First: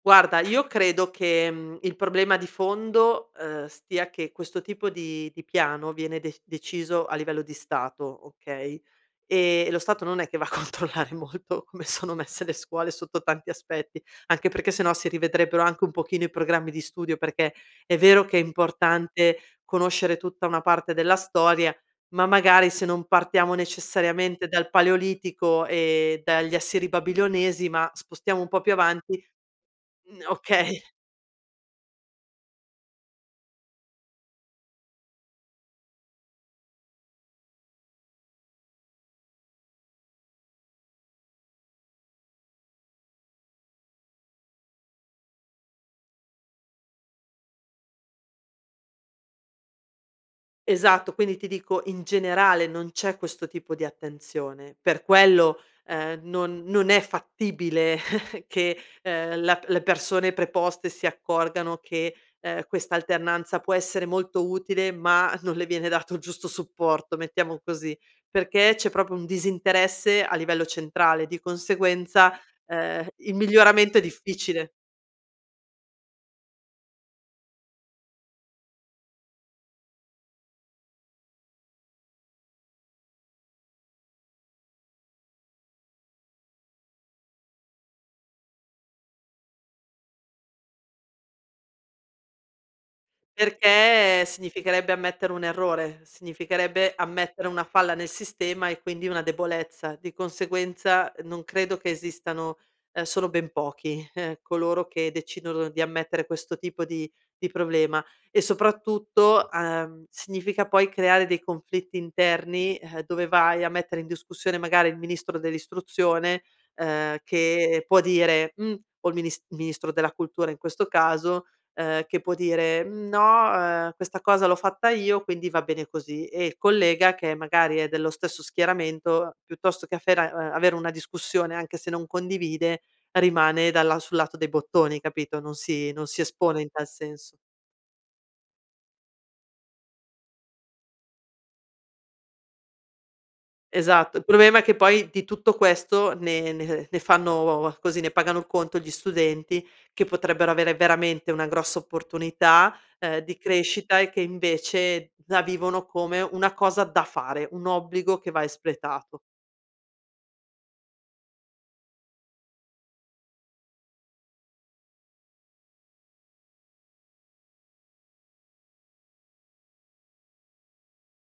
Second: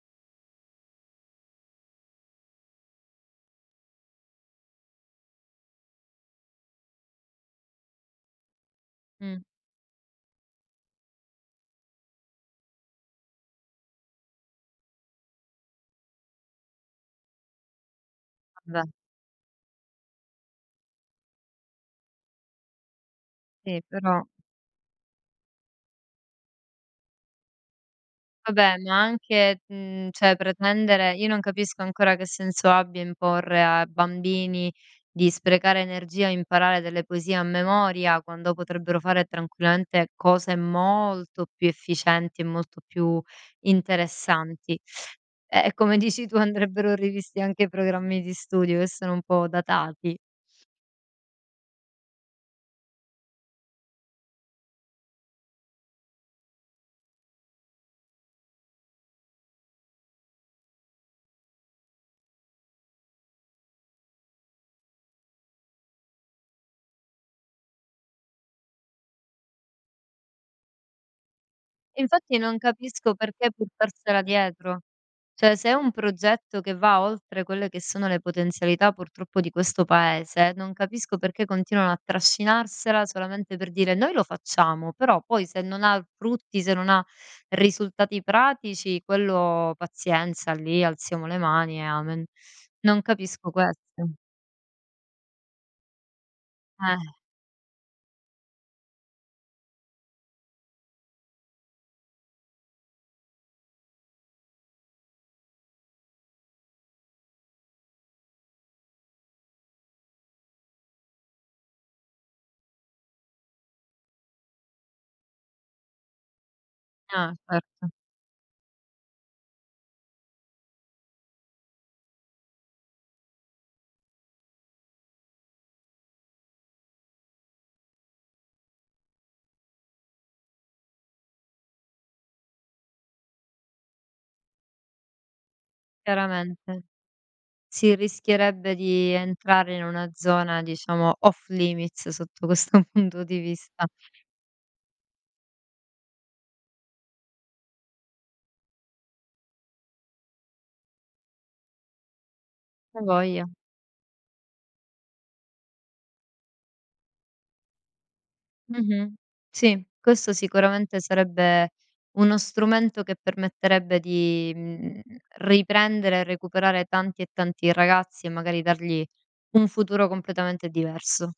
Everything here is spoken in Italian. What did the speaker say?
Guarda, io credo che, mhmm, il problema di fondo, ehm, stia che questo tipo di di piano viene de deciso a livello di Stato, okay, Mh. ehm, e lo Stato non è che va a controllare molto come sono messe le scuole sotto tanti aspetti, anche perché se no si rivedrebbero anche un pochino i programmi di studio, perché è vero che è Vabbè. importante conoscere tutta una parte della storia, ma magari se non partiamo Sì, però. necessariamente dal Paleolitico e dagli Assiri-Babilonesi, ma spostiamo un po' più Vabbè, avanti neanche, mhmm, mhmm, cioè, okay. pretendere io non capisco ancora che senso abbia imporre a bambini di sprecare energia e imparare delle poesie a memoria quando potrebbero fare tranquillamente cose molto più efficienti e molto più interessanti. Ehm, e come dici tu andrebbero rivisti anche i programmi di studio, che sono un po' datati. Esatto, quindi ti dico in generale non c'è questo tipo di attenzione. Per quello, ehm, non non è fattibile che, ehm, la le persone preposte si accorgano che, ehm, questa alternanza può essere molto utile, ma non le viene dato il giusto supporto, mettiamo così, perché c'è proprio un disinteresse a livello centrale, di Infatti conseguenza, non ehm, capisco il perché miglioramento è portarsela difficile. dietro. Cioè, se è un progetto che va oltre quelle che sono le potenzialità purtroppo di questo paese, non capisco perché continuano a trascinarsela solamente per dire: "Noi lo facciamo," però poi se non ha l frutti, se non ha risultati pratici, quello pazienza, lì alziamo le mani e amen. Non capisco questo. Perché significherebbe ammettere un errore, significherebbe Eh. ammettere una falla nel sistema e quindi una debolezza. Di conseguenza non credo che esistano, ehm sono ben pochi coloro che decidono di ammettere questo tipo di di problema e soprattutto, ehm, significa poi creare dei conflitti interni, ehm, dove vai a mettere in discussione magari il ministro dell'Istruzione, ehm, Ah, che certo. può dire: "Mh", o il minis il ministro della Cultura in questo caso, ehm, che può dire: "Mhmm, no, ehm, questa cosa l'ho fatta io, quindi va bene così." E il collega, che magari è dello stesso schieramento, piuttosto che affera ehm, avere una discussione anche se non condivide, rimane dalla sul lato dei bottoni, capito, non si non si espone in Chiaramente. tal senso. Si rischierebbe di entrare in una zona diciamo: off limits, sotto questo punto di vista. Esatto, il problema è che poi di tutto questo ne ne ne fanno, così, ne pagano conto gli studenti che potrebbero avere veramente una grossa opportunità, A ehm, di voglia. crescita e che invece la vivono come una cosa da fare, un obbligo che va Mh-mh. espletato. Sì, questo sicuramente sarebbe uno strumento che permetterebbe di, mhmm, riprendere e recuperare tanti e tanti ragazzi e magari dargli un futuro completamente diverso.